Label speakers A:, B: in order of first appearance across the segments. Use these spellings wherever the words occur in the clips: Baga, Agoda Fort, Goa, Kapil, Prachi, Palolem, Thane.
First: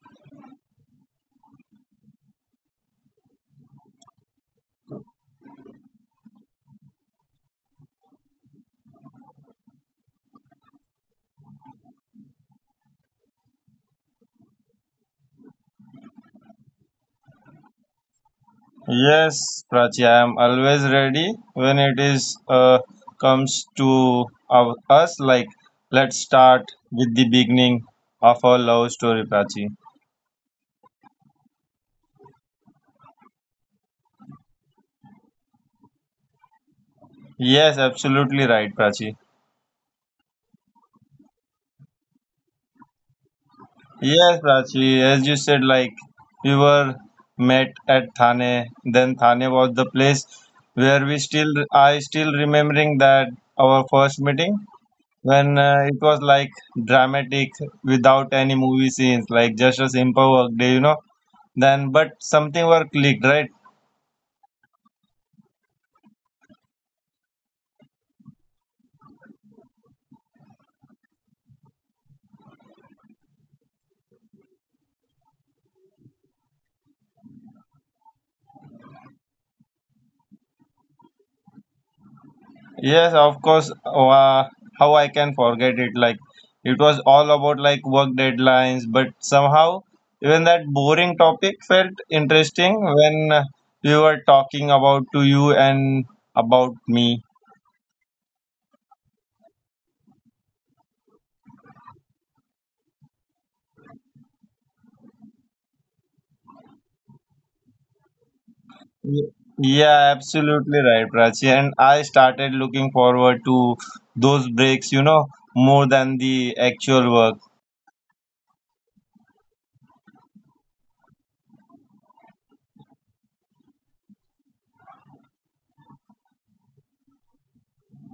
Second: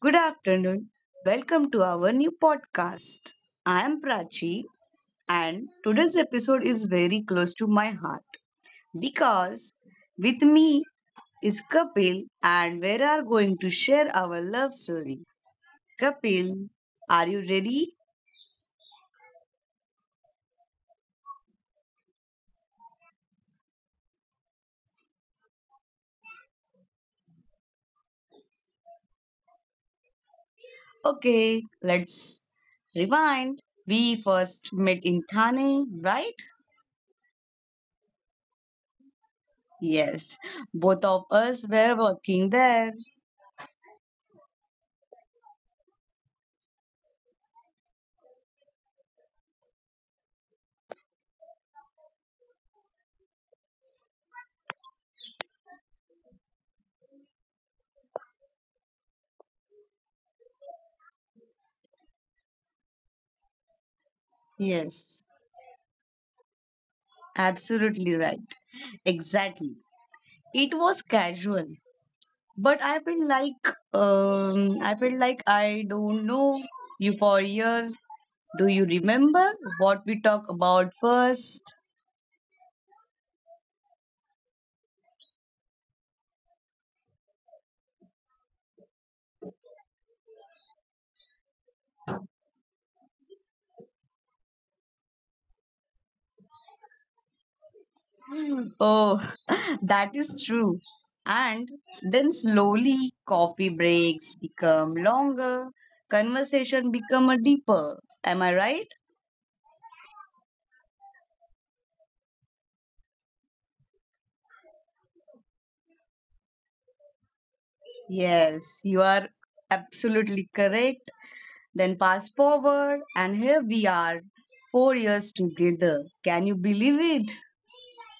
A: Good afternoon. Welcome to our new podcast. I am Prachi, and today's episode is very close to my heart because with me is Kapil, and we are going to share our love story. Kapil, are you ready?
B: Yes, Prachi, I am always ready when it is comes to our, us. Like, let's start with the beginning of our love story, Prachi.
A: Okay, let's rewind. We first met in Thane, right?
B: Yes, absolutely right, Prachi.
A: Yes, both of us were working there.
B: Yes, Prachi, as you said, like we were met at Thane. Then Thane was the place where I still remembering that our first meeting when it was like dramatic without any movie scenes, like just a simple work day. Then, but something were clicked, right?
A: Yes. Absolutely right. Exactly. It was casual, but I feel like I don't know you for years. Do you remember what we talked about first?
B: Yes, of course. How I can forget it? Like it was all about like work deadlines, but somehow even that boring topic felt interesting when we were talking about to you and about me.
A: Oh, that is true. And then slowly coffee breaks become longer, conversation become a deeper. Am I right?
B: Y- Yeah, absolutely right, Prachi. And I started looking forward to those breaks, you know, more than the actual work.
A: Yes, you are absolutely correct. Then fast forward, and here we are, 4 years together. Can you believe it?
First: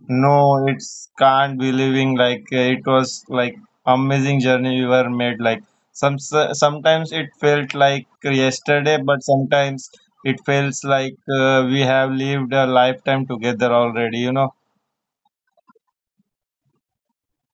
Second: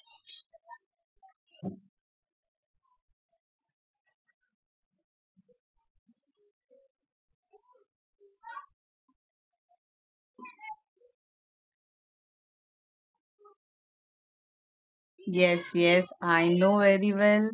B: No, it's can't be living like it was like amazing journey we were made. Like sometimes it felt like yesterday, but sometimes it feels like we have lived a lifetime together already. You know?
A: Yes, yes, I know very well.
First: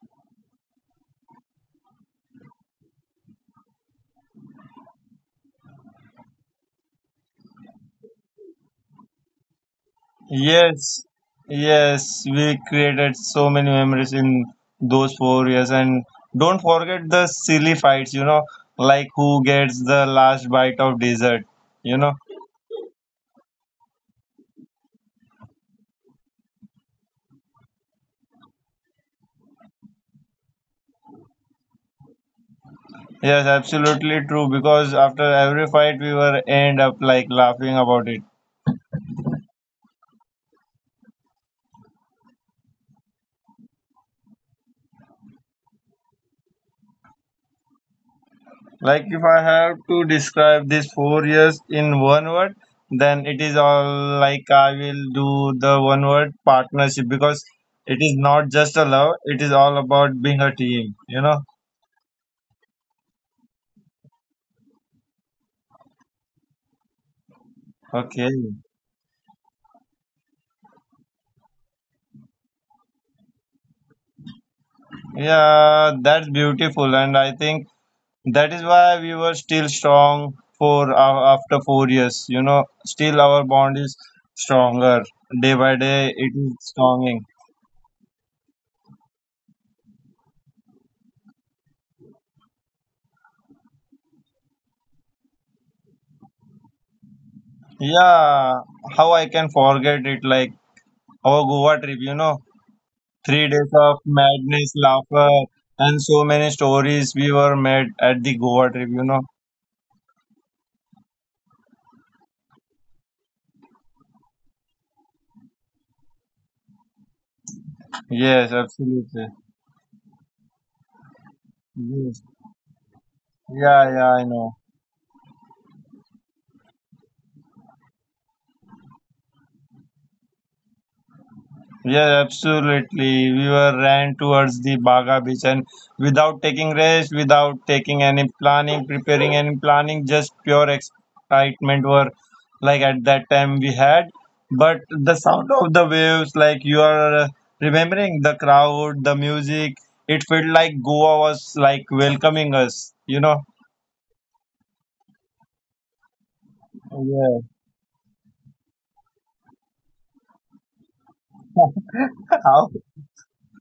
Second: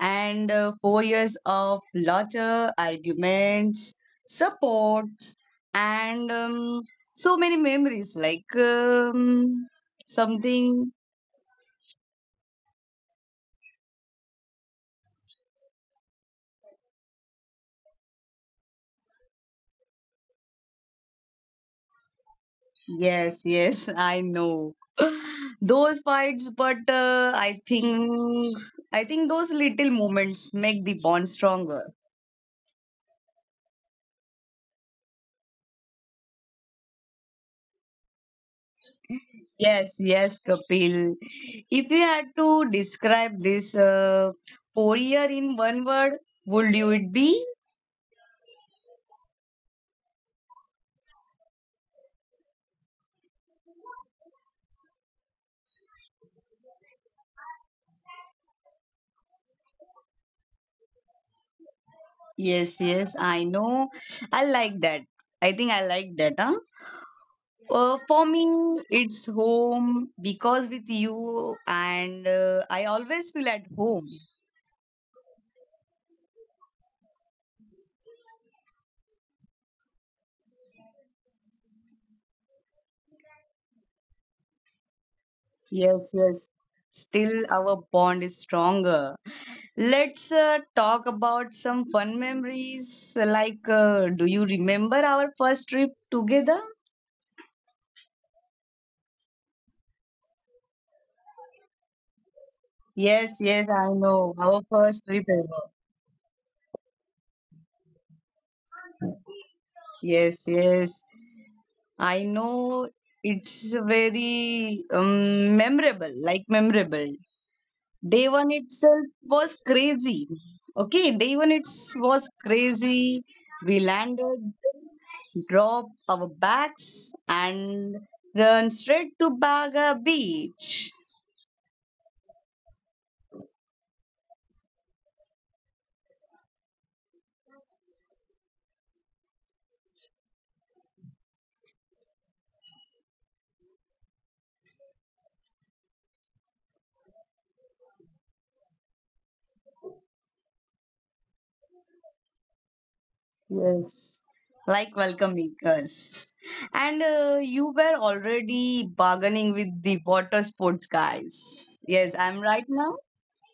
A: And 4 years of laughter, arguments, supports, and so many memories. Like something.
B: Yes, yes. We created so many memories in those 4 years, and don't forget the silly fights. You know, like who gets the last bite of dessert. You know.
A: Yes, yes, I know those fights. But I think those little moments make the bond stronger.
B: Yes, absolutely true. Because after every fight, we were end up like laughing about it.
A: Yes, yes, Kapil. If you had to describe this 4 year in one word, would you it be?
B: Like if I have to describe these 4 years in one word, then it is all like I will do the one word partnership because it is not just a love. It is all about being a team. You know.
A: Yes, yes, I know. I like that. I think I like that. Huh? For
B: Okay.
A: me, it's home because with you, and I always feel at home.
B: Yeah, that's beautiful, and I think that is why we were still strong for after 4 years. You know, still our bond is stronger day by day.
A: Yes,
B: It is
A: yes.
B: stronging.
A: Still, our bond is stronger. Let's talk about some fun memories. Like, do you remember our first trip together?
B: Yeah, how I can forget it? Like our Goa trip. You know,
A: Yes,
B: 3 days
A: yes, I
B: of
A: know. Our
B: madness,
A: first
B: laughter,
A: trip ever.
B: and so many stories we were made at the Goa trip. You know.
A: Yes, yes. I know it's very memorable, like memorable. Day
B: Yes,
A: one itself
B: absolutely.
A: was crazy. Okay, day one it
B: Yes.
A: was crazy.
B: Yeah,
A: We
B: yeah, I know.
A: landed, dropped our bags, and run straight to Baga Beach.
B: Yeah, absolutely. We were ran towards the Baga beach and without taking rest, without taking any planning, preparing any planning, just pure excitement were like at that time we had. But the sound of the waves, like you are remembering the crowd, the music, it felt like Goa was like welcoming us, you know?
A: Yes, like welcome makers. And
B: Yeah.
A: you were already bargaining with the water sports guys. Yes, I'm
B: How.
A: right now.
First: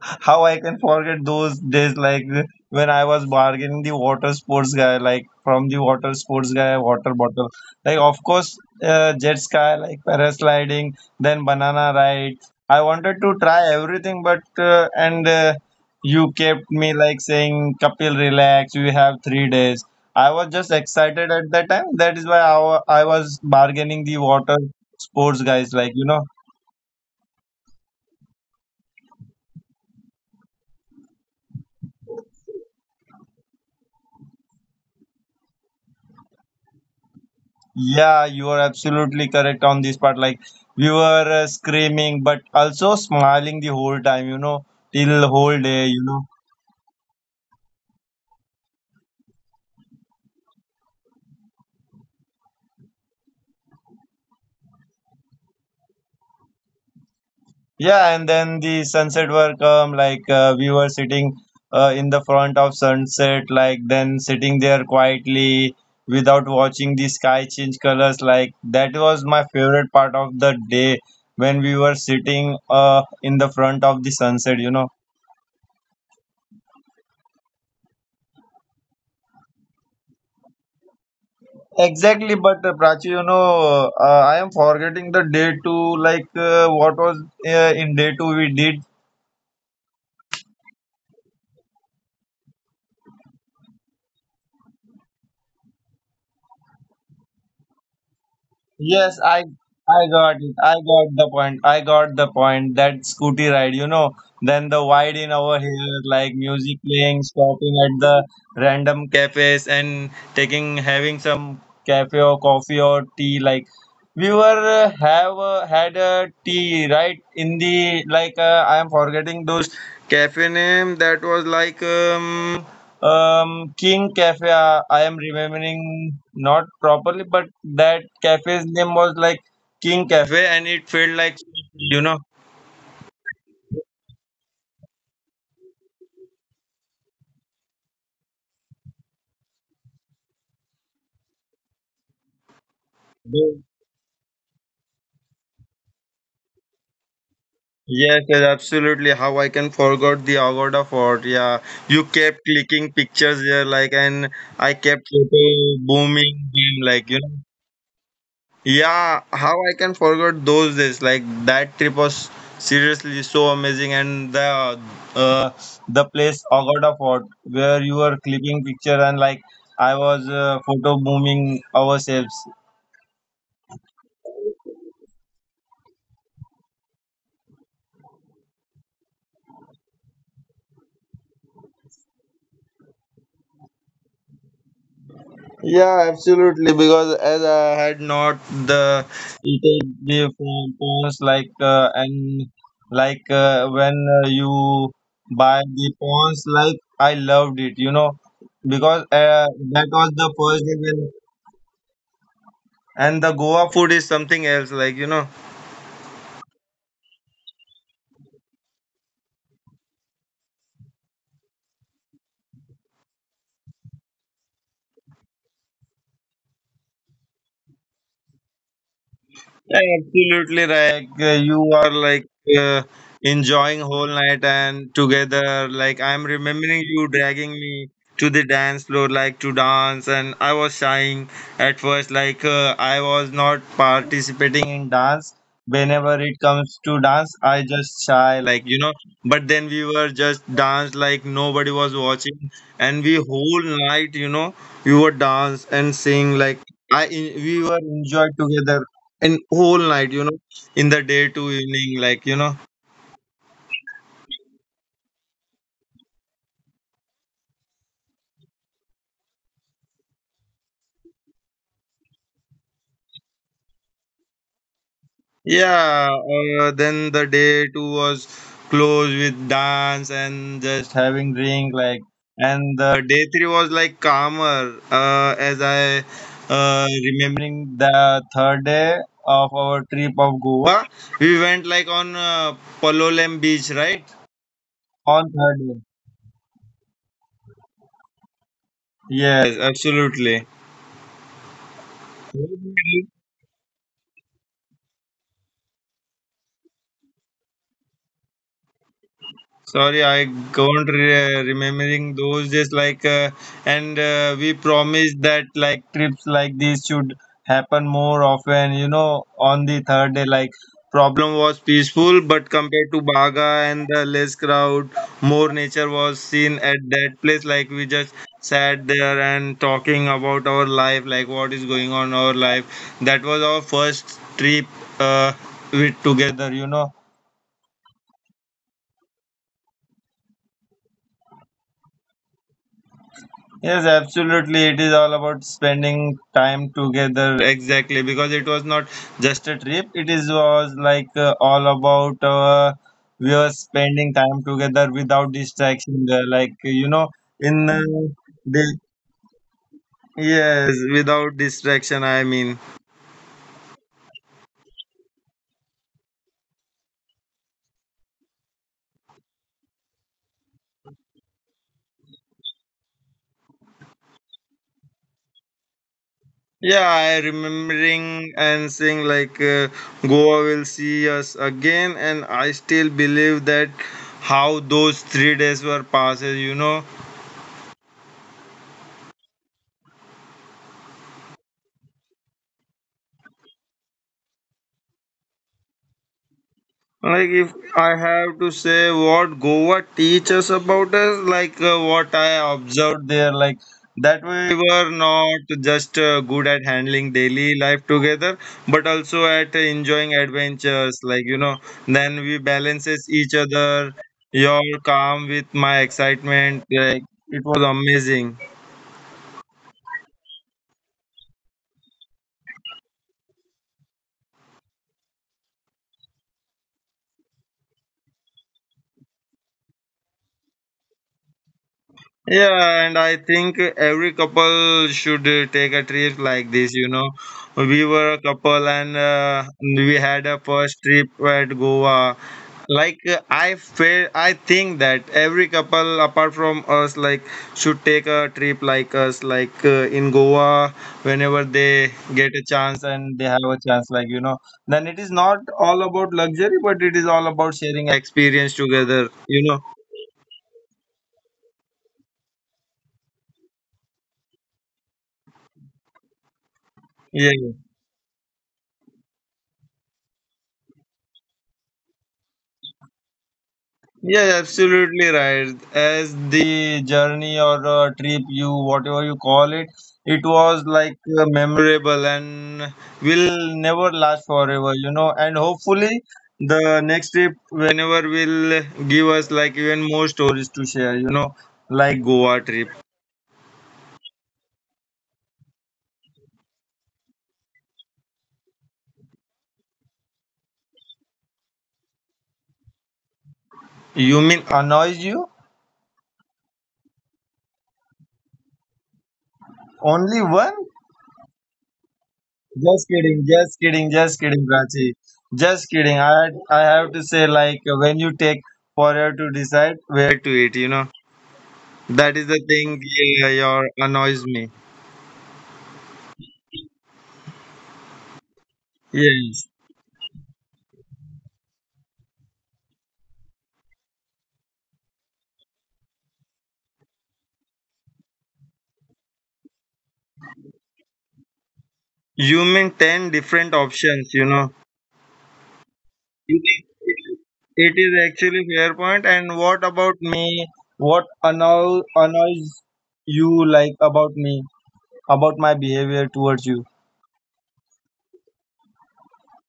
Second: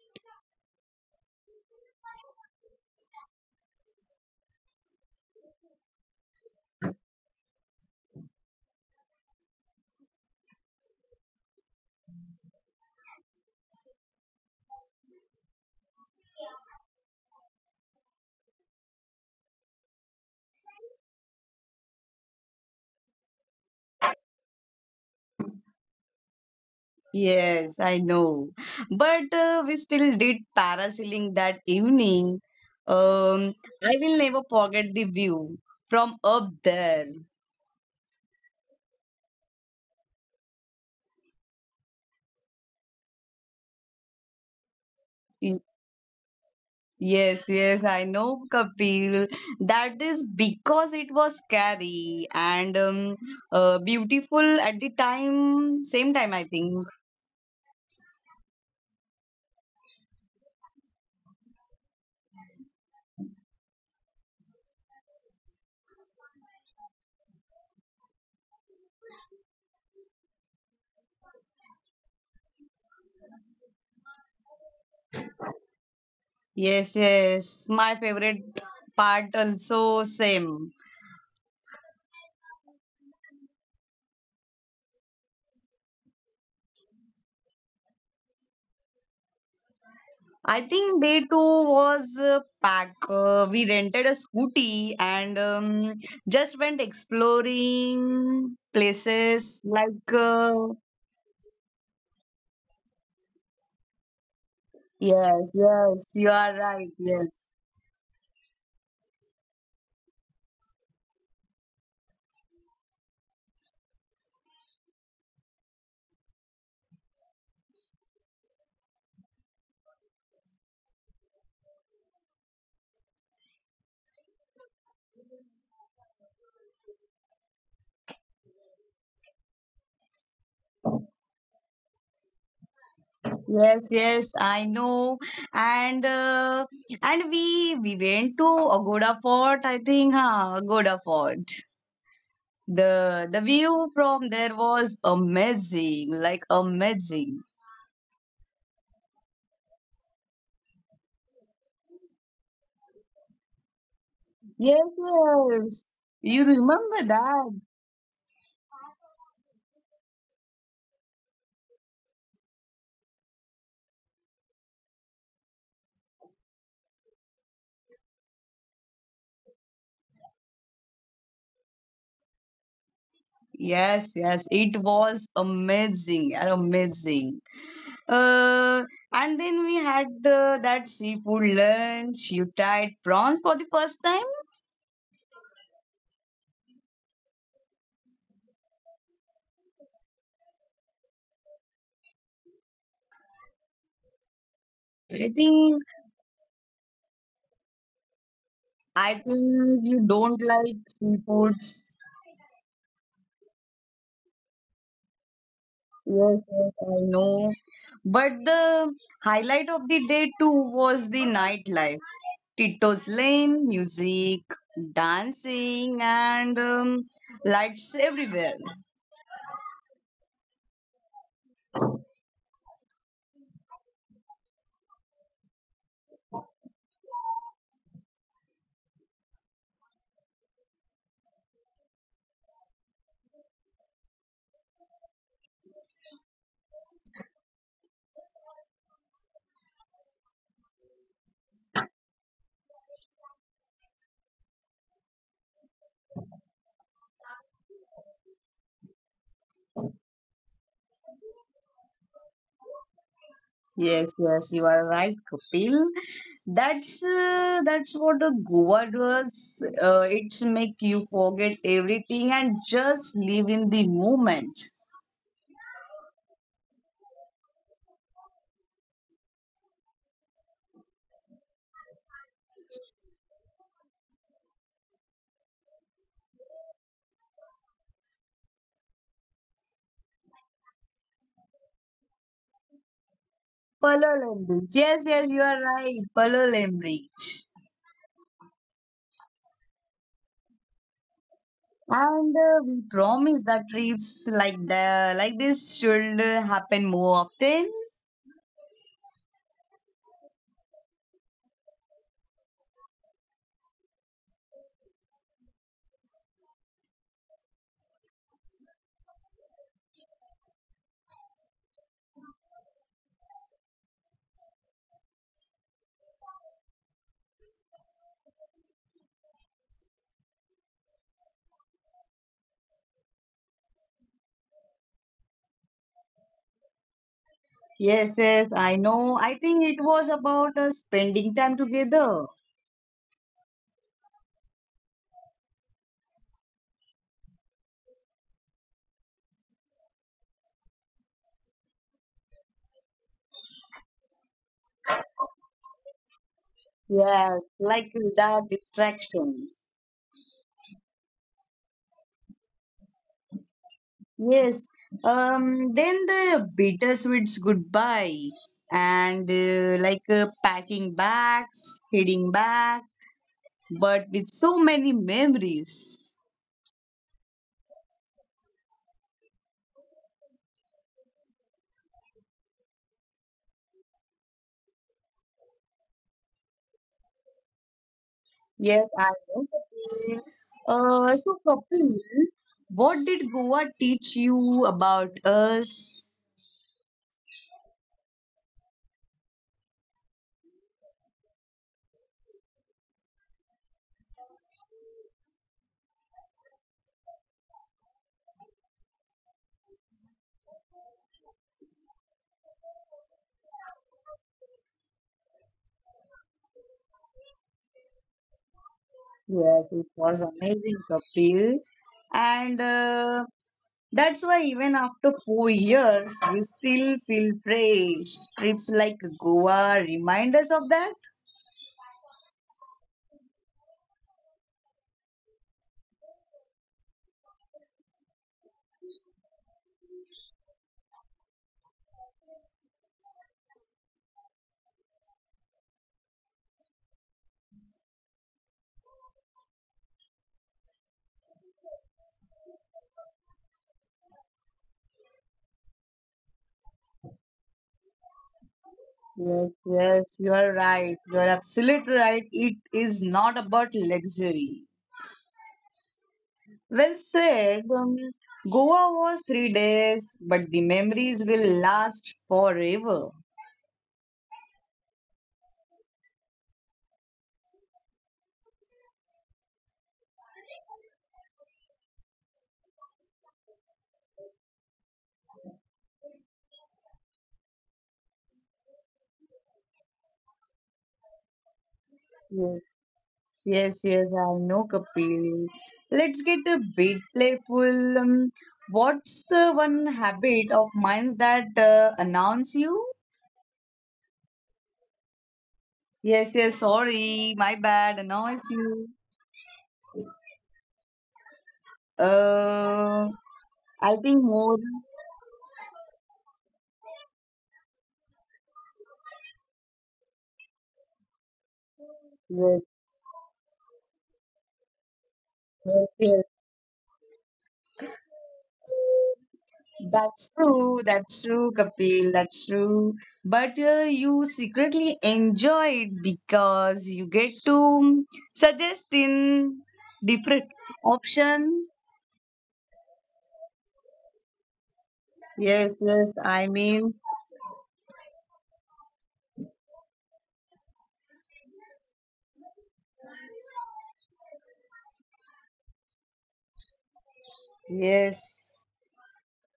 B: How I can forget those days like when I was bargaining the water sports guy, like from the water sports guy, water bottle. Like, of course, jet ski, like parasliding, then banana ride. I wanted to try everything, but and you kept me like saying, Kapil, relax, you have 3 days. I was just excited at that time. That is why I was bargaining the water sports guys, like, you know.
A: Yes, I know. But we still did parasailing that evening. Um, I will never forget the view from up there.
B: Yeah, you are absolutely correct on this part. Like we were screaming, but also smiling the whole time, you know, till whole
A: Y-
B: day, you know.
A: Yes, yes, I know, Kapil. That is because it was scary and beautiful at the time, same time, I think.
B: Yeah, and then the sunset were come. Like we were sitting in the front of sunset, like then sitting there quietly without watching the sky change colors. Like that was my favorite part of the day when we were sitting in the front of the sunset, you know.
A: Yes, yes, my favorite part also same.
B: Exactly, but Prachi, you know, I am forgetting the day two. Like, what was in day two we did?
A: I think day two was packed. We rented a scooty and just went exploring
B: Yes,
A: places
B: I
A: like.
B: I got it. I got the point. I got the point. That scooty ride, you know, then the
A: Yes,
B: wide in over
A: yes,
B: here,
A: you are
B: like
A: right.
B: music
A: Yes,
B: playing, stopping at the random cafes and taking having some cafe or coffee or tea. Like we were have had a tea right in the like I am forgetting those cafe name that was like King Cafe, I am remembering not properly, but that cafe's name was like King Cafe, and it felt like, you know.
A: yes, yes. I know. And uh, and we went to Agoda Fort. I think, huh? Agoda Fort. The
B: the-
A: view from there was amazing, like amazing.
B: Yes, yes, absolutely. How I can forgot the Agoda Fort. Yeah, you kept clicking pictures there, like, and I
A: Yes,
B: kept photo
A: yes. You
B: booming,
A: remember
B: like, you know.
A: that?
B: Yeah, how I can forget those days? Like that trip was seriously so amazing, and uh, the place Agoda Fort where you were clipping picture and like I was photo booming ourselves.
A: Yes, yes, it was amazing, and amazing. Uh, and then we had that seafood lunch. You tried prawns for the first time.
B: Yeah, absolutely. Because as I had not the eaten the phones like and like when you
A: I
B: buy
A: think,
B: the phones, like I loved it. You know because
A: I think
B: that
A: you
B: was the
A: don't
B: first
A: like
B: day when.
A: seafood. Yes,
B: And the Goa food is something else. Like, you know.
A: yes, I know. But the highlight of the day too was the nightlife. Tito's Lane, music, dancing, and lights everywhere.
B: Absolutely right. You are like uh, enjoying whole night and together. Like I'm remembering you dragging me to the dance floor, like to dance, and I was shying at first. Like I was not participating in dance. Whenever it comes to dance, I just shy, like you know. But then we were just dance, like nobody was watching, and we whole night, you know, we were dance and sing, like I we were enjoyed together and whole night you know in the day to evening like you know.
A: Yes, yes, you are right, Kapil. That's what the Goa does. It's make you forget everything and just live in the moment.
B: Yeah, then the day two was closed with dance and just having drink like and the day three was like calmer as I remembering the third day of our trip of Goa. We went like on palolem beach right
A: Palolem Beach. Yes, yes,
B: on
A: you are
B: third day,
A: right. Palolem Beach.
B: yes absolutely.
A: And we promise that trips like this should happen more often.
B: Sorry, I can't remembering those days. Like, and we promised that like trips like these should happen more often. You know, on the third day, like problem was peaceful, but compared to Baga and the less crowd, more nature was seen at that place. Like we just sat there and talking about our life, like what is going on in our life. That was our first trip uh, with together. You know.
A: Yes, yes, I know. I think it was about spending time together.
B: Yes, absolutely. It is all about spending time together. Exactly, because it was not just a trip. It is was like all about we were spending time together without distraction. There, like you know,
A: Yes,
B: in
A: like without
B: the
A: distraction.
B: yes, without distraction. I mean,
A: Yes. Then the bittersweet's goodbye and packing bags, heading back, but with so many memories.
B: yeah, I remembering and saying like Goa will see us again, and I still believe that how those 3 days were passes. You know.
A: Yes, I know. Kapil. So, Kapil, what did Goa teach you about us?
B: Like if I have to say what Goa teaches about us, like what I observed there, like that we were not just good at handling daily life together, but also at enjoying adventures. Like you know, then we balances each other. Your calm with my excitement. Like it was amazing.
A: Yes, it was amazing, Kapil. And that's why even after 4 years, we still feel fresh. Trips like Goa remind us of that.
B: Yeah, and I think every couple should take a trip like this. You know, we were a couple and we had a first trip at Goa. Like I think that every couple apart from us, like, should take a trip like us, like in Goa, whenever they get a chance and they have a chance, like you know. Then it is not all about luxury, but it is all about sharing experience together.
A: Yes,
B: You know.
A: yes, you are right. You are absolutely right. It is not about luxury. Well
B: Yeah. Yeah.
A: said. Goa was 3 days, but the memories will last forever.
B: Yeah, yeah, absolutely right. As the journey or trip, you whatever you call it, it was like memorable and will never last forever, you know. And hopefully, the next trip, whenever will give us like even more stories to share, you know, like Goa
A: Yes.
B: trip.
A: Yes, yes, I know, Kapil. Let's get a bit playful. What's one habit of mine that announce you?
B: You mean annoys you?
A: Yes, yes, sorry, my bad, annoys you.
B: Only one? Just
A: Uh,
B: kidding, just
A: I
B: kidding,
A: think
B: just kidding,
A: more.
B: Prachi. Just kidding. I have to say like when you take forever to decide where to eat, you know. That is the
A: Yes,
B: thing, yeah, your annoys me.
A: yes, yes.
B: Yes.
A: That's true, Kapil, that's true. But you secretly enjoy it because you get to suggest in different option.
B: You mean ten different options, you know.
A: Yes, yes, I
B: It
A: mean,
B: is it is actually fair point. And what about me? What annoy, annoys you like about me? About my behavior towards you?
A: yes.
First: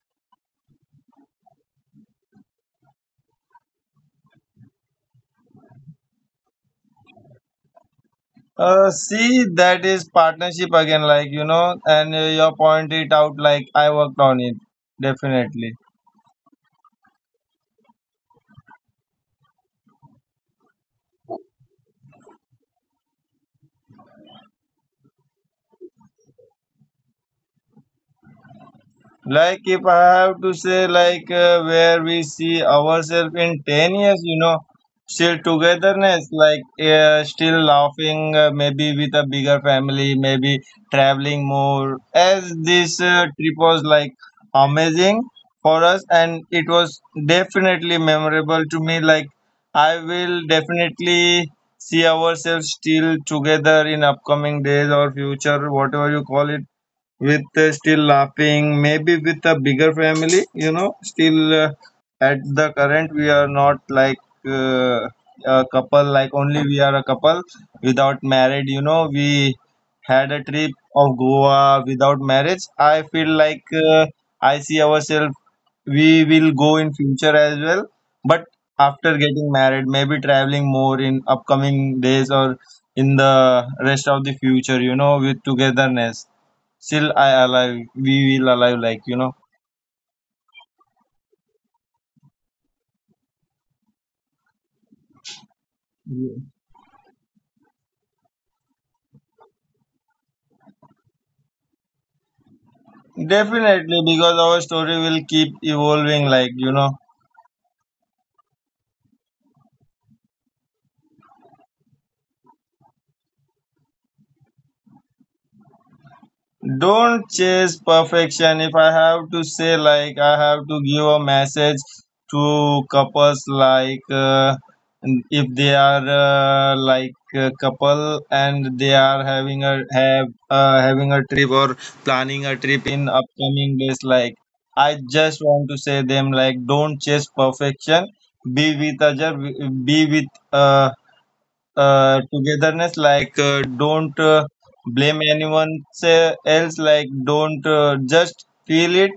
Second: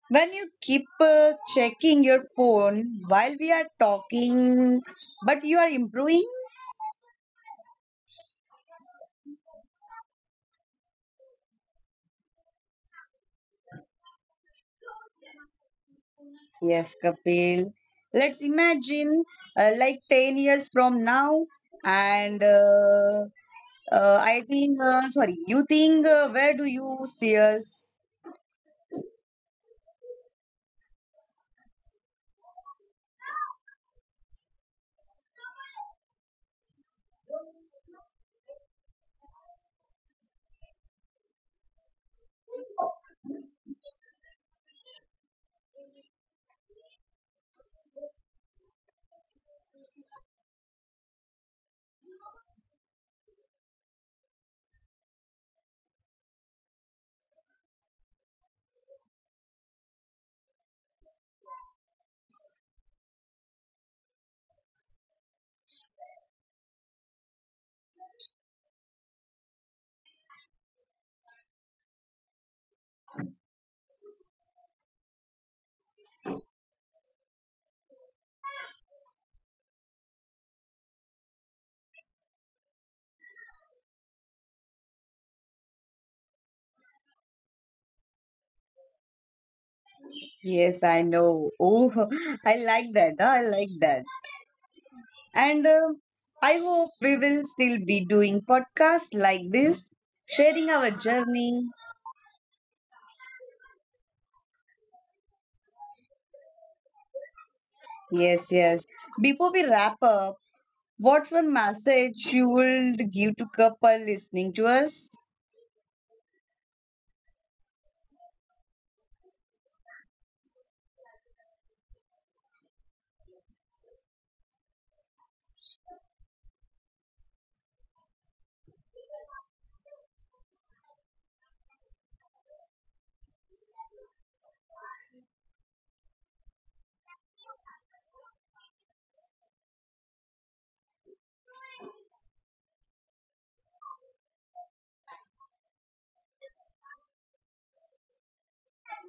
A: When you keep checking your phone while we are talking, but you are improving?
B: See, that is partnership again, like you know, and your point it out, like I worked on it, definitely.
A: Yes, Kapil. Let's imagine like 10 years from now, and I think, sorry, you think, where do you see us?
B: Like if I have to say, like where we see ourselves in 10 years, you know, still togetherness, like still laughing, maybe with a bigger family, maybe traveling more. As this trip was like amazing for us, and it was definitely memorable to me. Like I will definitely see ourselves still together in upcoming days or future, whatever you call it, with still laughing maybe with a bigger family you know still at the current we are not like uh, a couple like only we are a couple without married you know we had a trip of Goa without marriage. I feel like I see ourselves we will go in future as well, but after getting married maybe traveling more in upcoming days or in the rest of the future you know with togetherness still I alive. We will alive, like you know.
A: Yes, I know. Oh, I like that. Huh? I like that. And I hope we will still be doing podcasts like this, sharing our journey.
B: Definitely, because our story will keep evolving, like you know.
A: Yes, yes. Before we wrap up, what's one message you would give to couple listening to us?
B: Don't chase perfection. If I have to say, like, I have to give a message to couples, like, if they are like a couple and they are having a trip or planning a trip in upcoming days, like, I just want to say them, like, don't chase perfection. Be with other, be with uh, togetherness, like, don't blame anyone else, like, don't just feel it,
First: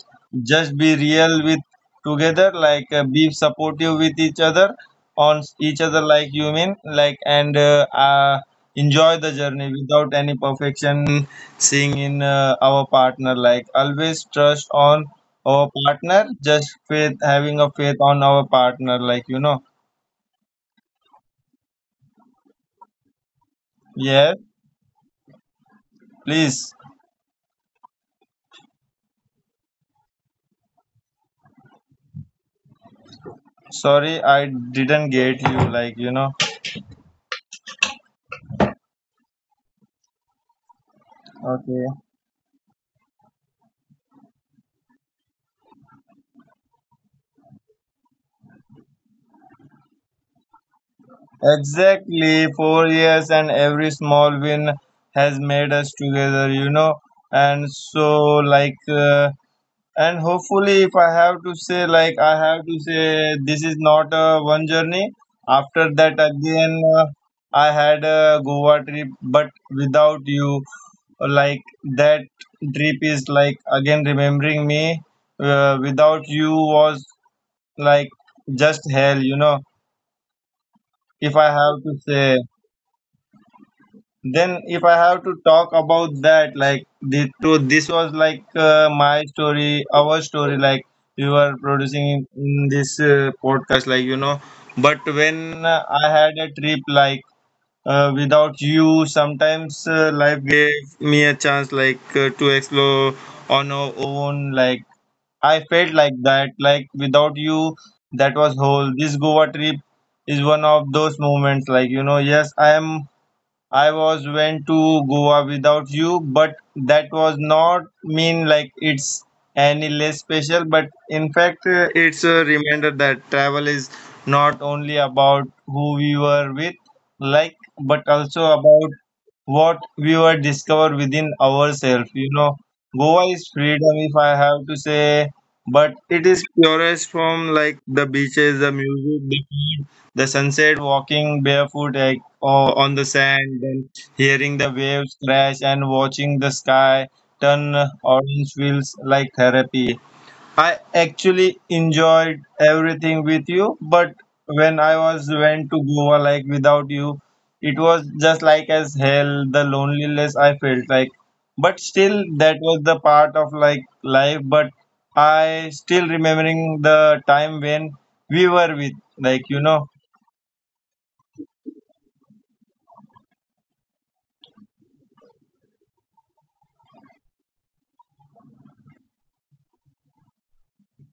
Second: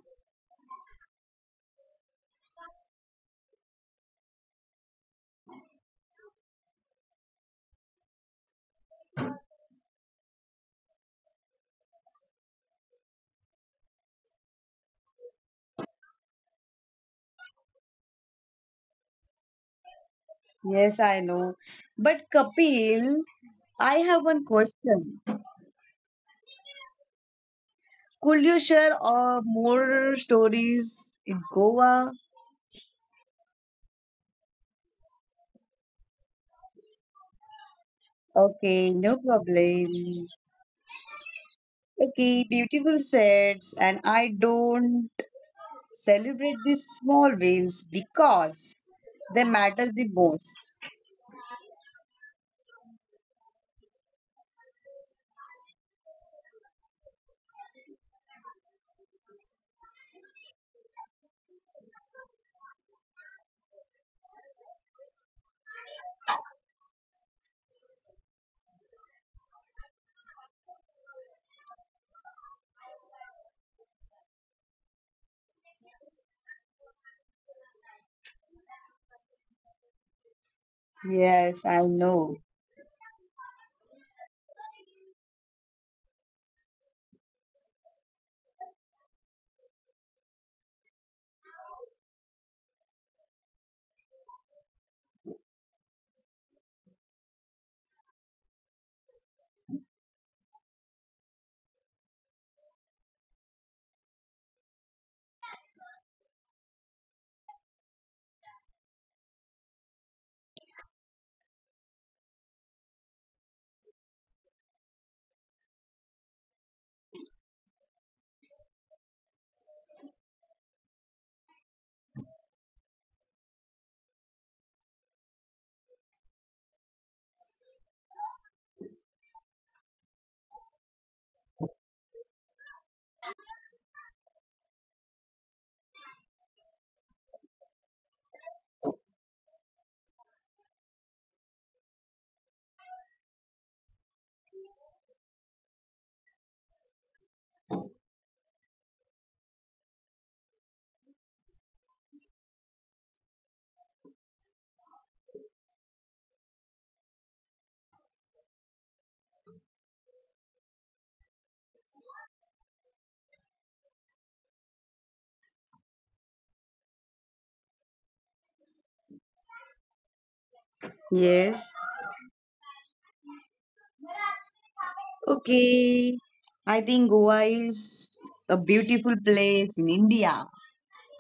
B: just be real with together, like, be supportive with each other on each other, like, you mean, like, and enjoy the journey without any perfection seeing in our partner, like, always trust on our partner, just faith, having a faith on our partner, like, you know.
A: Yes, I know. But Kapil, I have
B: Yeah,
A: one question.
B: please.
A: Could you share more stories in Goa?
B: Sorry, I didn't get you, like, you know.
A: Okay, no problem.
B: Okay.
A: Okay, beautiful sets, and I don't celebrate these small wins because they matter the most.
B: Exactly, 4 years, and every small win has made us together, you know. And so, like, and hopefully, if I have to say, like, I have to say, this is not a one journey. After that, again, I had a Goa trip, but without you, like, that trip is like again remembering me. Without you was like just hell, you know. If I
A: Yes, I
B: have to
A: know.
B: say, then if I have to talk about that, like, the truth, this was like my story, our story, like, we were producing in this podcast, like, you know. But when I had a trip, like, without you, sometimes life gave me a chance, like, to explore on our own, like, I felt like that, like, without you, that was whole. This Goa trip is one of those moments, like, you know. Yes, I am. I was went to Goa without you, but that was not mean like it's any less special. But in fact, it's a reminder that travel is not only about who we were with, like, but also about what we were discovered within ourselves. You know, Goa is freedom, if I have to say, but it is purest, from like the beaches, the music, the food, the sunset, walking barefoot, like, on the sand, then hearing the waves crash and watching the sky turn orange feels like therapy. I actually enjoyed everything with you, but when I was went to Goa, like, without you, it was just like as hell, the loneliness I felt, like. But still that was the part of like life, but I still remembering the time when we were with, like, you know.
A: Yes. Okay. I think Goa is a beautiful place in India.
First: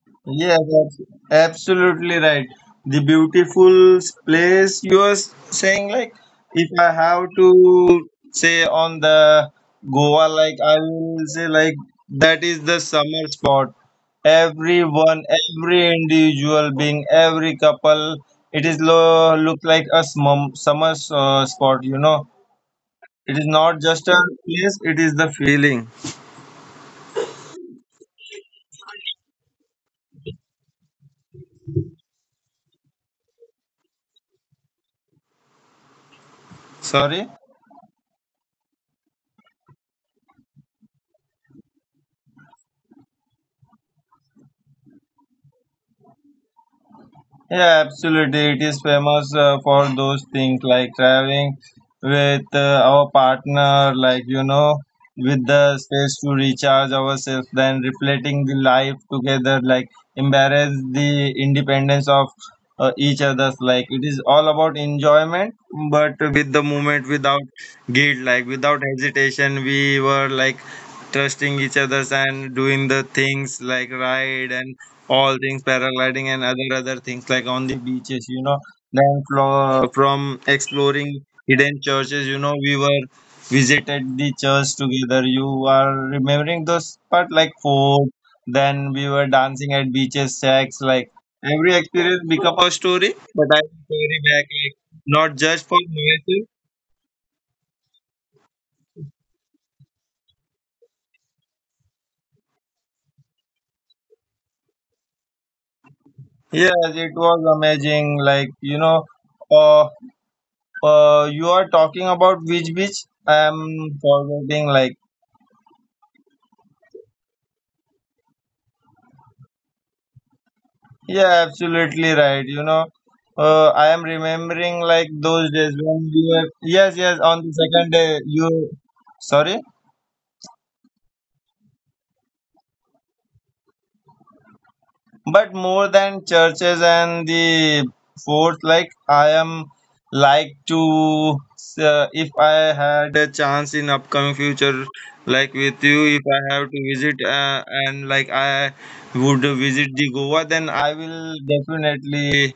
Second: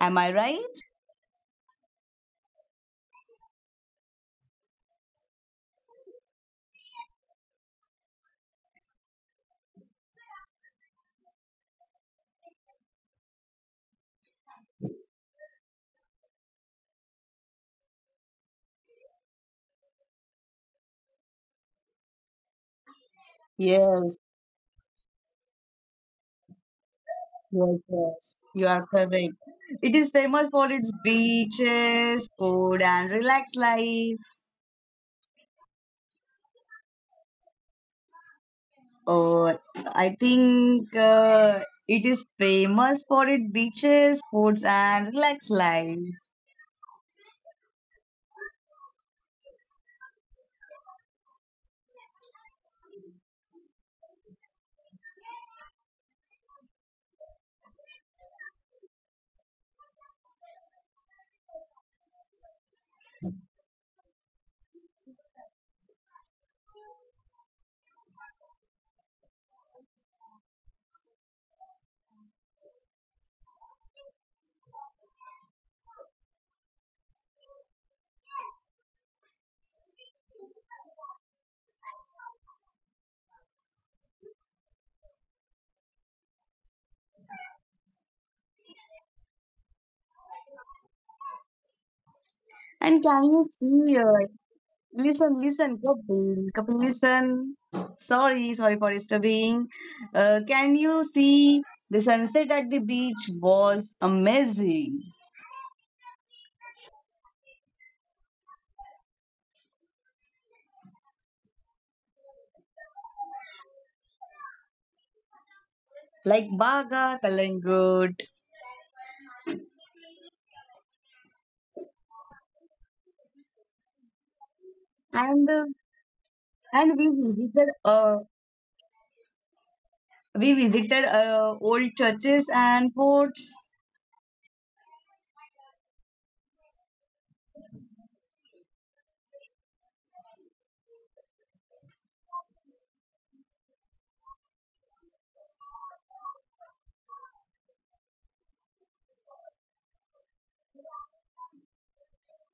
A: Am I
B: Yes,
A: right?
B: absolutely right. The beautiful place you are saying, like, if I have to say on the Goa, like, I will say, like, that is the summer spot. Everyone, every individual being, every couple, it is lo look like a smum summer spot, you know. It is not just
A: Yes,
B: a place, it is the feeling.
A: yes, yes. You are correct. It is famous for its beaches, food, and relaxed life.
B: Sorry?
A: Oh, I think it is famous for its beaches, foods, and relaxed life.
B: Yeah, absolutely. It is famous for those things, like traveling with our partner, like, you know, with the space to recharge ourselves, then reflecting the life together, like, embrace the independence of each other's. Like, it is all about enjoyment, but with the moment, without guilt, like, without hesitation, we were like trusting each other's and doing the things like ride and all things, paragliding and other things, like, on the beaches, you know. Then from exploring hidden churches, you know, we were visited the church together, you are remembering those part, like food. Then we were dancing at beaches sex, like every experience become a
A: And
B: story,
A: can you
B: but I
A: see?
B: carry back, like, not
A: Listen,
B: just for
A: listen,
B: myself.
A: Kapil, Kapil, listen. Sorry, sorry for disturbing. Can you see the sunset at the beach was amazing,
B: Yes, it was amazing, like, you know. uh, you are talking about which beach? I am forgetting, like.
A: like Baga, Kalangut,
B: Yeah, absolutely right. You know, I am remembering, like,
A: and
B: those days when we were, yes,
A: and we
B: yes, on the
A: visited
B: second
A: uh
B: day, you, sorry,
A: we visited old churches and forts.
B: but more than churches and the fourth, like, I am like to, if I had a chance in upcoming future, like, with you, if I have to visit and, like, I would visit the Goa, then I will definitely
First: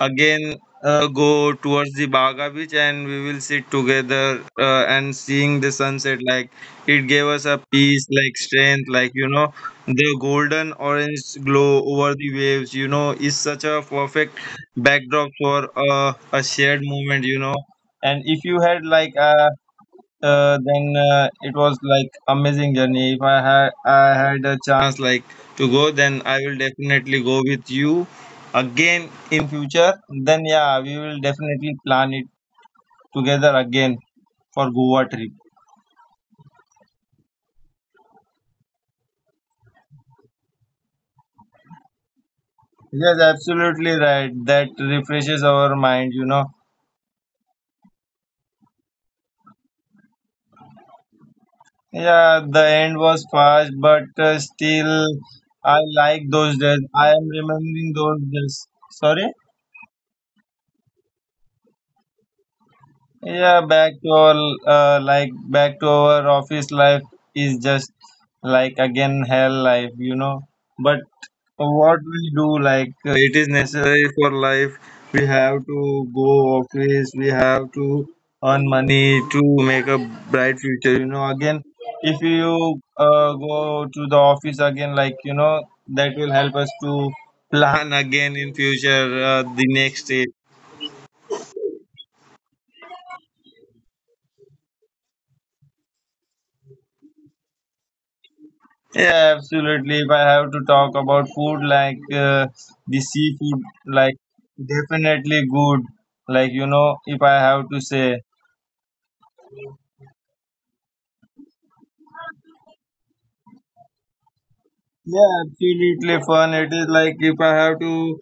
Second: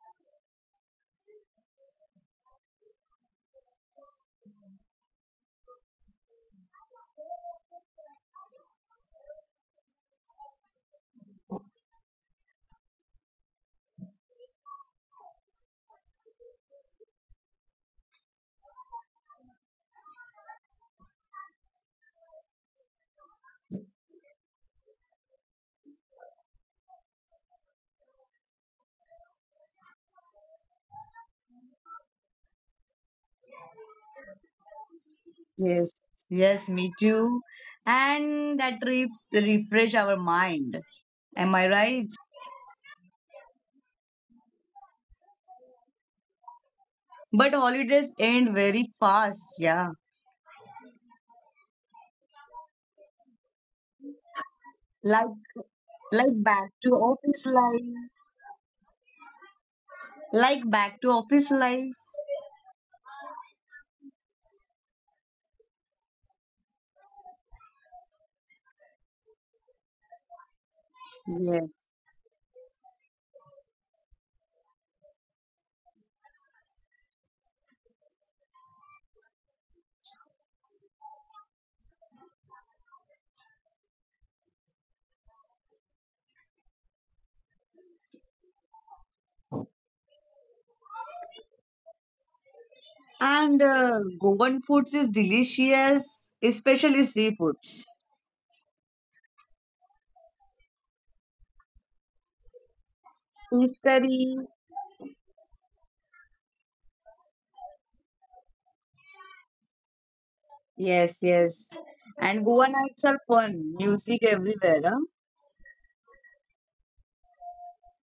B: again go towards the Baga beach and we will sit together and seeing the sunset, like, it gave us a peace, like strength, like, you know, the golden orange glow over the waves, you know, is such a perfect backdrop for a shared moment, you know. And if you had like a then it was like amazing journey. If I had a chance, like, to go, then I will definitely go with you again in future. Then, yeah, we will definitely plan it together again for Goa trip.
A: Yes, yes, me too. And that trip refresh our mind. Am I right?
B: Yes, absolutely right, that refreshes our mind, you know.
A: But holidays end very fast, yeah.
B: Yeah, the end was fast, but still
A: Like
B: I like
A: like
B: those
A: back
B: days,
A: to
B: I am
A: office
B: remembering
A: life.
B: those days. Sorry?
A: Like back to office life.
B: Yeah, back to all, like back to our office life is just like again hell life, you know. But
A: Yes.
B: what we do, like it is necessary for life. We have to go office. We have to earn money to make a bright future. You know, again, if you go to the office again, like, you know, that will help us to plan again in future the next day.
A: And Goan foods is delicious, especially seafoods.
B: Yeah, absolutely. If I have to talk about food, like the seafood,
A: Fish
B: like,
A: curry.
B: definitely good. Like, you know, if I have to say,
A: Yes, yes. And Goa nights are fun. Music everywhere. Huh?
B: yeah, absolutely fun. It is like if I have to,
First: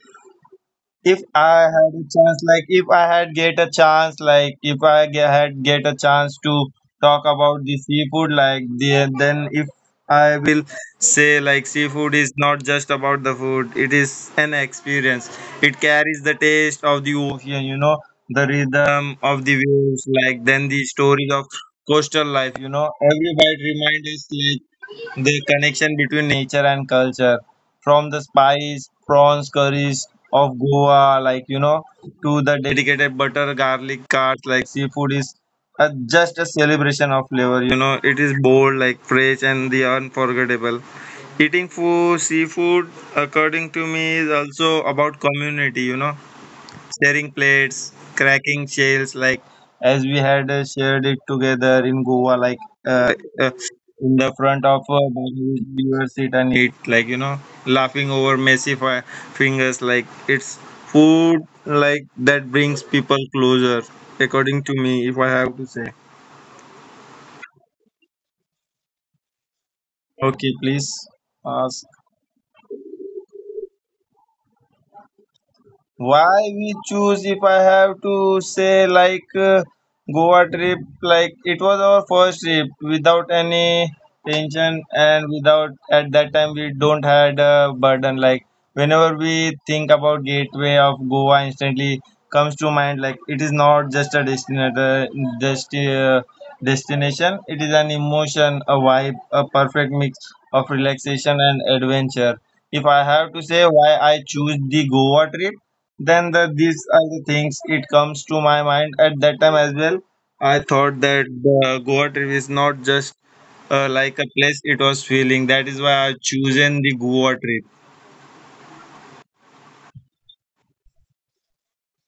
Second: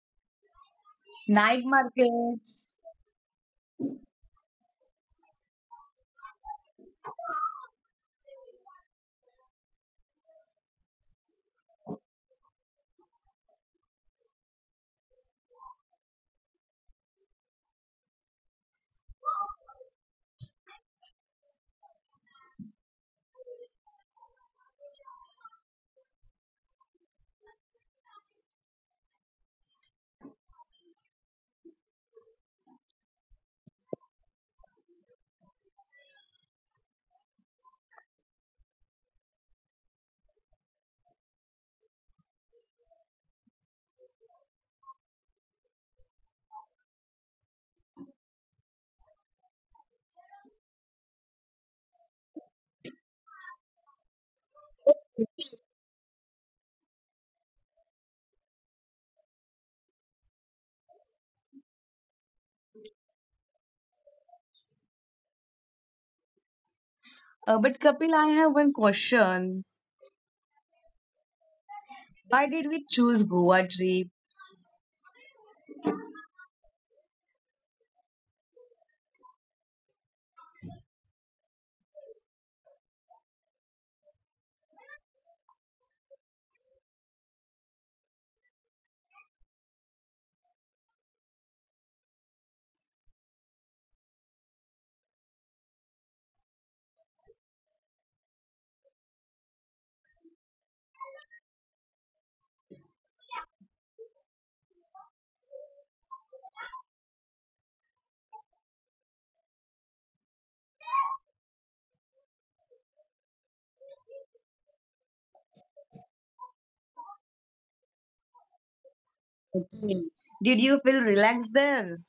B: if I
A: Night
B: had a chance, like
A: markets.
B: if I had get a chance, like if I had get a chance to talk about the seafood, like the, then if I will say, like, seafood is not just about the food; it is an experience. It carries the taste of the ocean, you know, the rhythm of the waves, like then the stories of coastal life. You know, every bite reminds us, like, the connection between nature and culture, from the spice prawns curries of Goa, like, you know, to the dedicated butter garlic carts, like seafood is just a celebration of flavor. You know, it is bold, like fresh, and the unforgettable. Eating food, seafood, according to me, is also about community. You know, sharing plates, cracking shells, like as we had shared it together in Goa, like uh, uh, in the front of we were sit and eat, like, you know, laughing over messy fingers, like it's food like that brings people closer. According to me, if I have to say,
A: But Kapil, I have one question.
B: okay, please. Ask.
A: Why did we choose Goa trip?
B: Why we choose, if I have to say, like Goa trip, like, it was our first trip without any tension, and without, at that time, we don't had a burden, like, whenever we think about gateway of Goa instantly comes to mind, like, it is not just a destination, just a destination, it is an emotion, a vibe, a perfect mix of relaxation and adventure. If I have to say why I choose the Goa trip, then the, these are the things it comes to my mind at that time as well. I thought that the Goa trip is not just like a place, it was feeling, that is why I chosen the Goa trip.
A: Okay. Did you feel relaxed there?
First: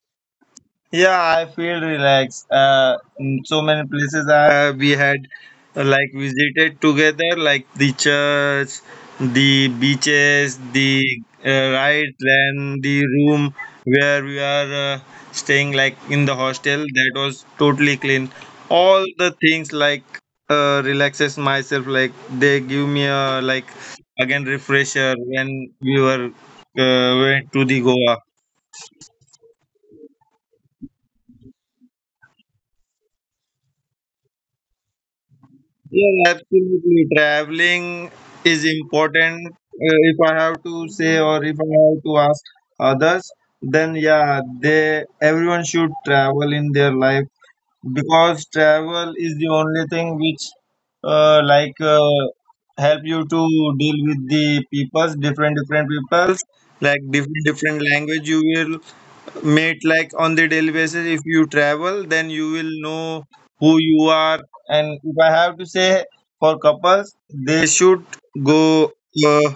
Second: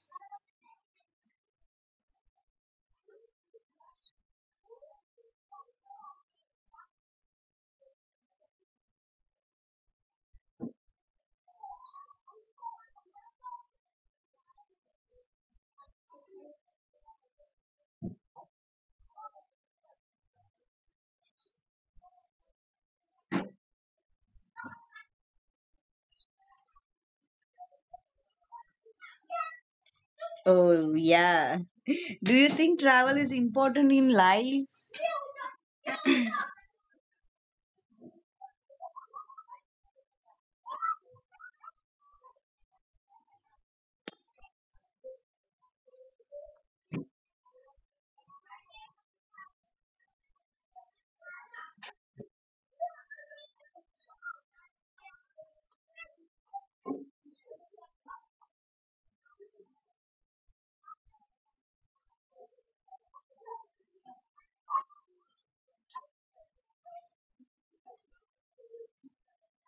B: Yeah, I feel relaxed. In so many places we had like visited together, like the church, the beaches, the right land, the room where we are staying, like in the hostel, that was totally clean. All the things like relaxes myself, like they give me a, like, again refresher when we were went to the Goa.
A: Oh, yeah. Do you think travel is important in life?
B: Yeah, absolutely. Traveling is important. If I have to say, or if I have to ask others, then yeah, they everyone should travel in their life because travel is the only thing which, like, help you to deal with the peoples, different different peoples, like different different language you will mate, like on the daily basis, if you travel, then you will know who you are. And if I have to say for couples, they should go uh,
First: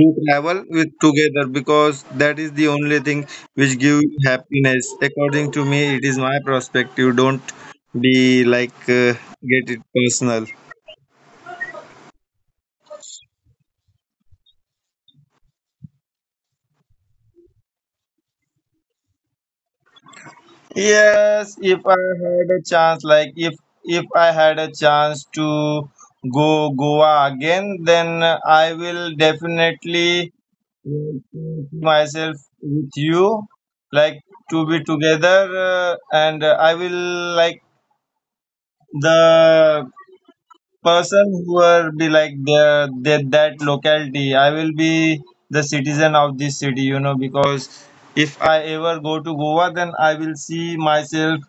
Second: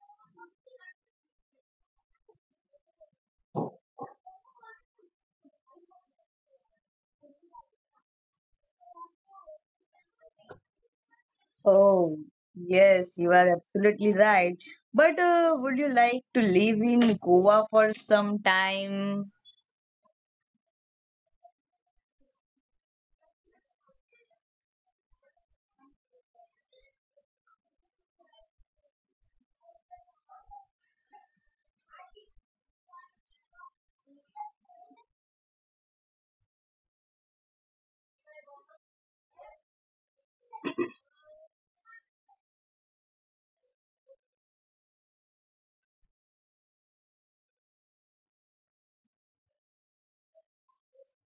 B: do travel with together because that is the only thing which give you happiness. According to me, it is my perspective, don't be like get it personal.
A: Oh, yes, you are absolutely right. But would you like to live in Goa for some time?
B: Yes, if I had a chance, like, if I had a chance to go Goa again, then I will definitely, like, see myself with you, like, to be together, and I will, like, the person who will be, like, the that locality, I will be the citizen of this city, you know, because if I ever go to Goa, then I will see myself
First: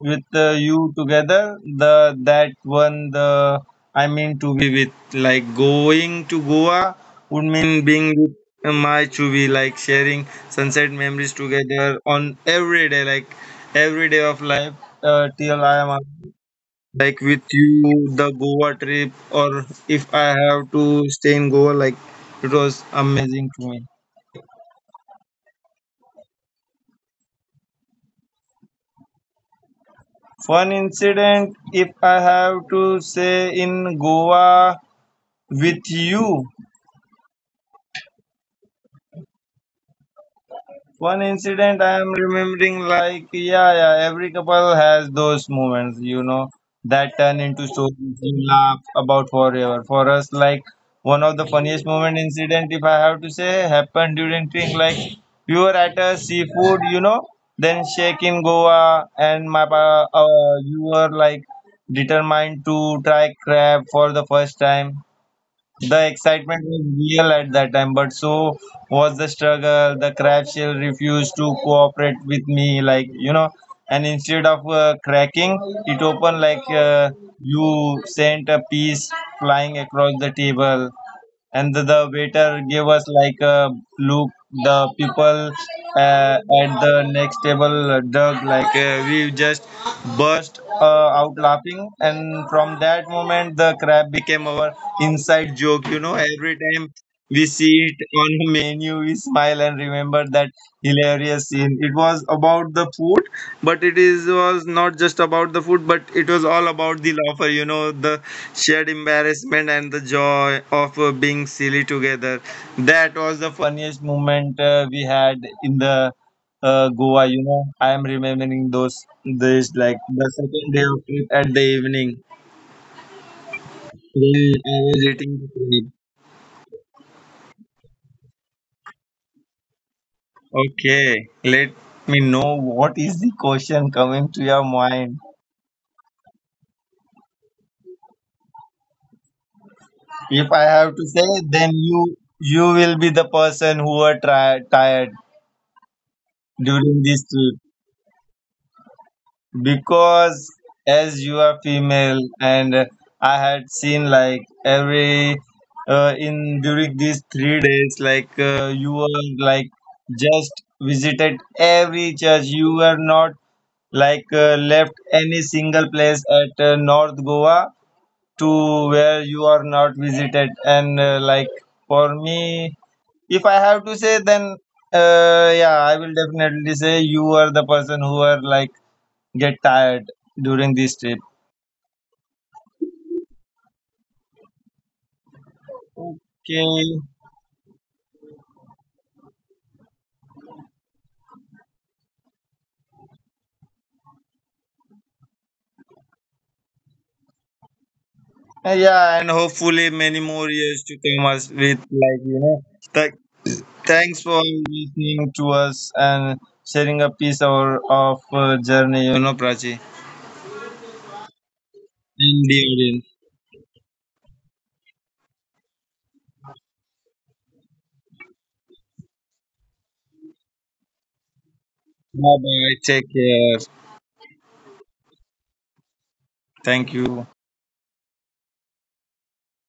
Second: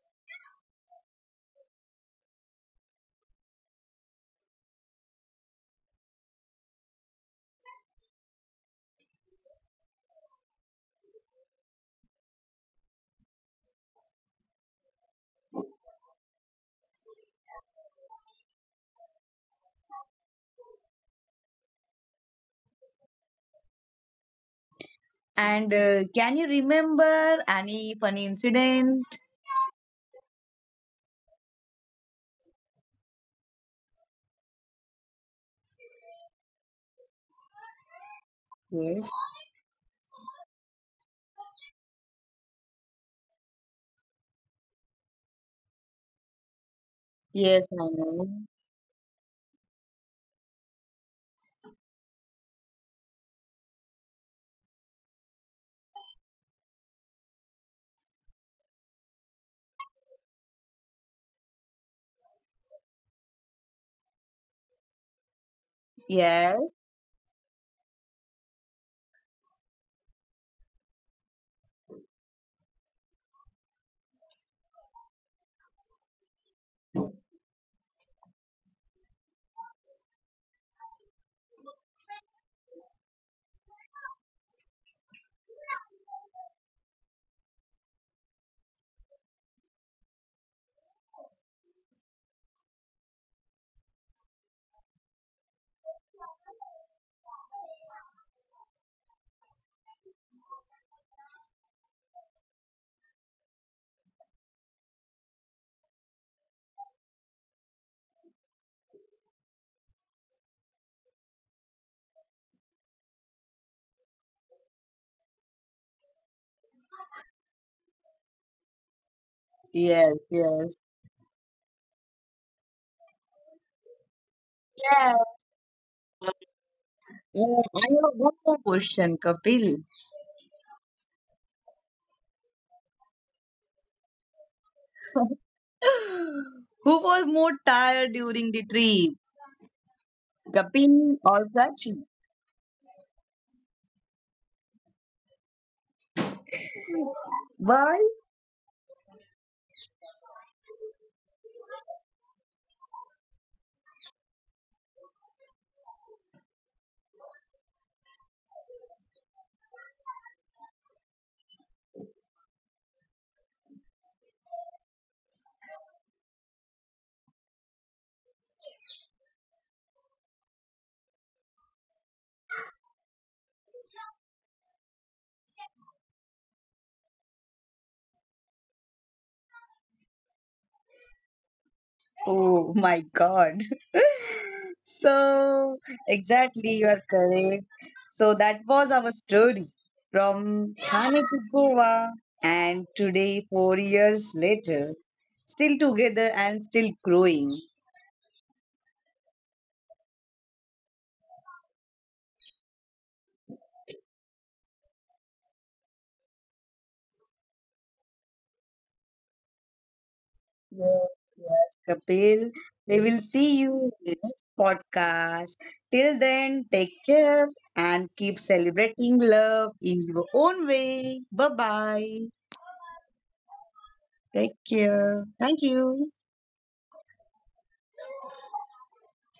B: with you together, the that one, the I mean to be with, like, going to Goa would mean being with my chubi, like sharing sunset memories together on every day, like every day of life, till I am, like, with you. The Goa trip, or if I have to stay in Goa, like, it was amazing to me.
A: And can you remember any funny incident?
B: One incident, if I have to say, in Goa with you.
A: Yes.
B: One incident I am remembering, like, yeah, yeah, every couple has those moments, you know, that turn into
A: Yes, I
B: stories
A: know.
B: you laugh about forever. For us, like, one of the funniest moment incident, if I have to say, happened during trip. Like, we were at a seafood, you know, then shake in Goa, and my pa, you were like determined to try crab for the first time. The
A: Yes,
B: excitement was real at that time, but so was the struggle. The crab shell refused to cooperate with me, like, you know, and instead of cracking, it opened, like you sent a piece flying across the table, and the waiter gave us like a look, the people at the next table dug, like we just burst out laughing. And from that moment the crab became our inside joke, you know. Every time we see it on the menu, we smile and remember that hilarious scene. It was about the food, but it is was not just about the food, but it was all about the laughter, you know, the shared embarrassment and the joy of being silly together. That was the funniest moment we had in the Goa. You know, I am remembering those, this like
A: yes,
B: the
A: yes.
B: second day of trip at the evening when I was
A: Yeah.
B: eating the food.
A: Yeah, I have one more question, Kapil.
B: Okay, let me know what is the question coming to your mind.
A: Who was more tired during the trip,
B: If I have to
A: Kapil
B: say,
A: or
B: then
A: Prachi?
B: you will be the person who are tired during this trip.
A: Why?
B: Because as you are female and I had seen like every in during these 3 days like you were like just visited every church, you were not like left any single place at north Goa to where you are not visited, and like for me if I have to say, then yeah I will definitely say you are the person who are like get tired during this trip.
A: Oh my God. So, exactly, you
B: Okay.
A: are correct. So, that was our story from Thane to Goa, and today, 4 years later, still together and still growing.
B: Yeah, and hopefully many more years to come us with, like, you know. Th- thanks for listening to us and sharing a piece of journey. You know, Prachi
A: Yes, yes, Kapil.
B: and the
A: We will
B: audience.
A: see you in the next podcast. Till then, take care and keep celebrating love in your own way. Bye bye.
B: Bye bye. Take care.
A: Take care. Thank you.
B: Thank you.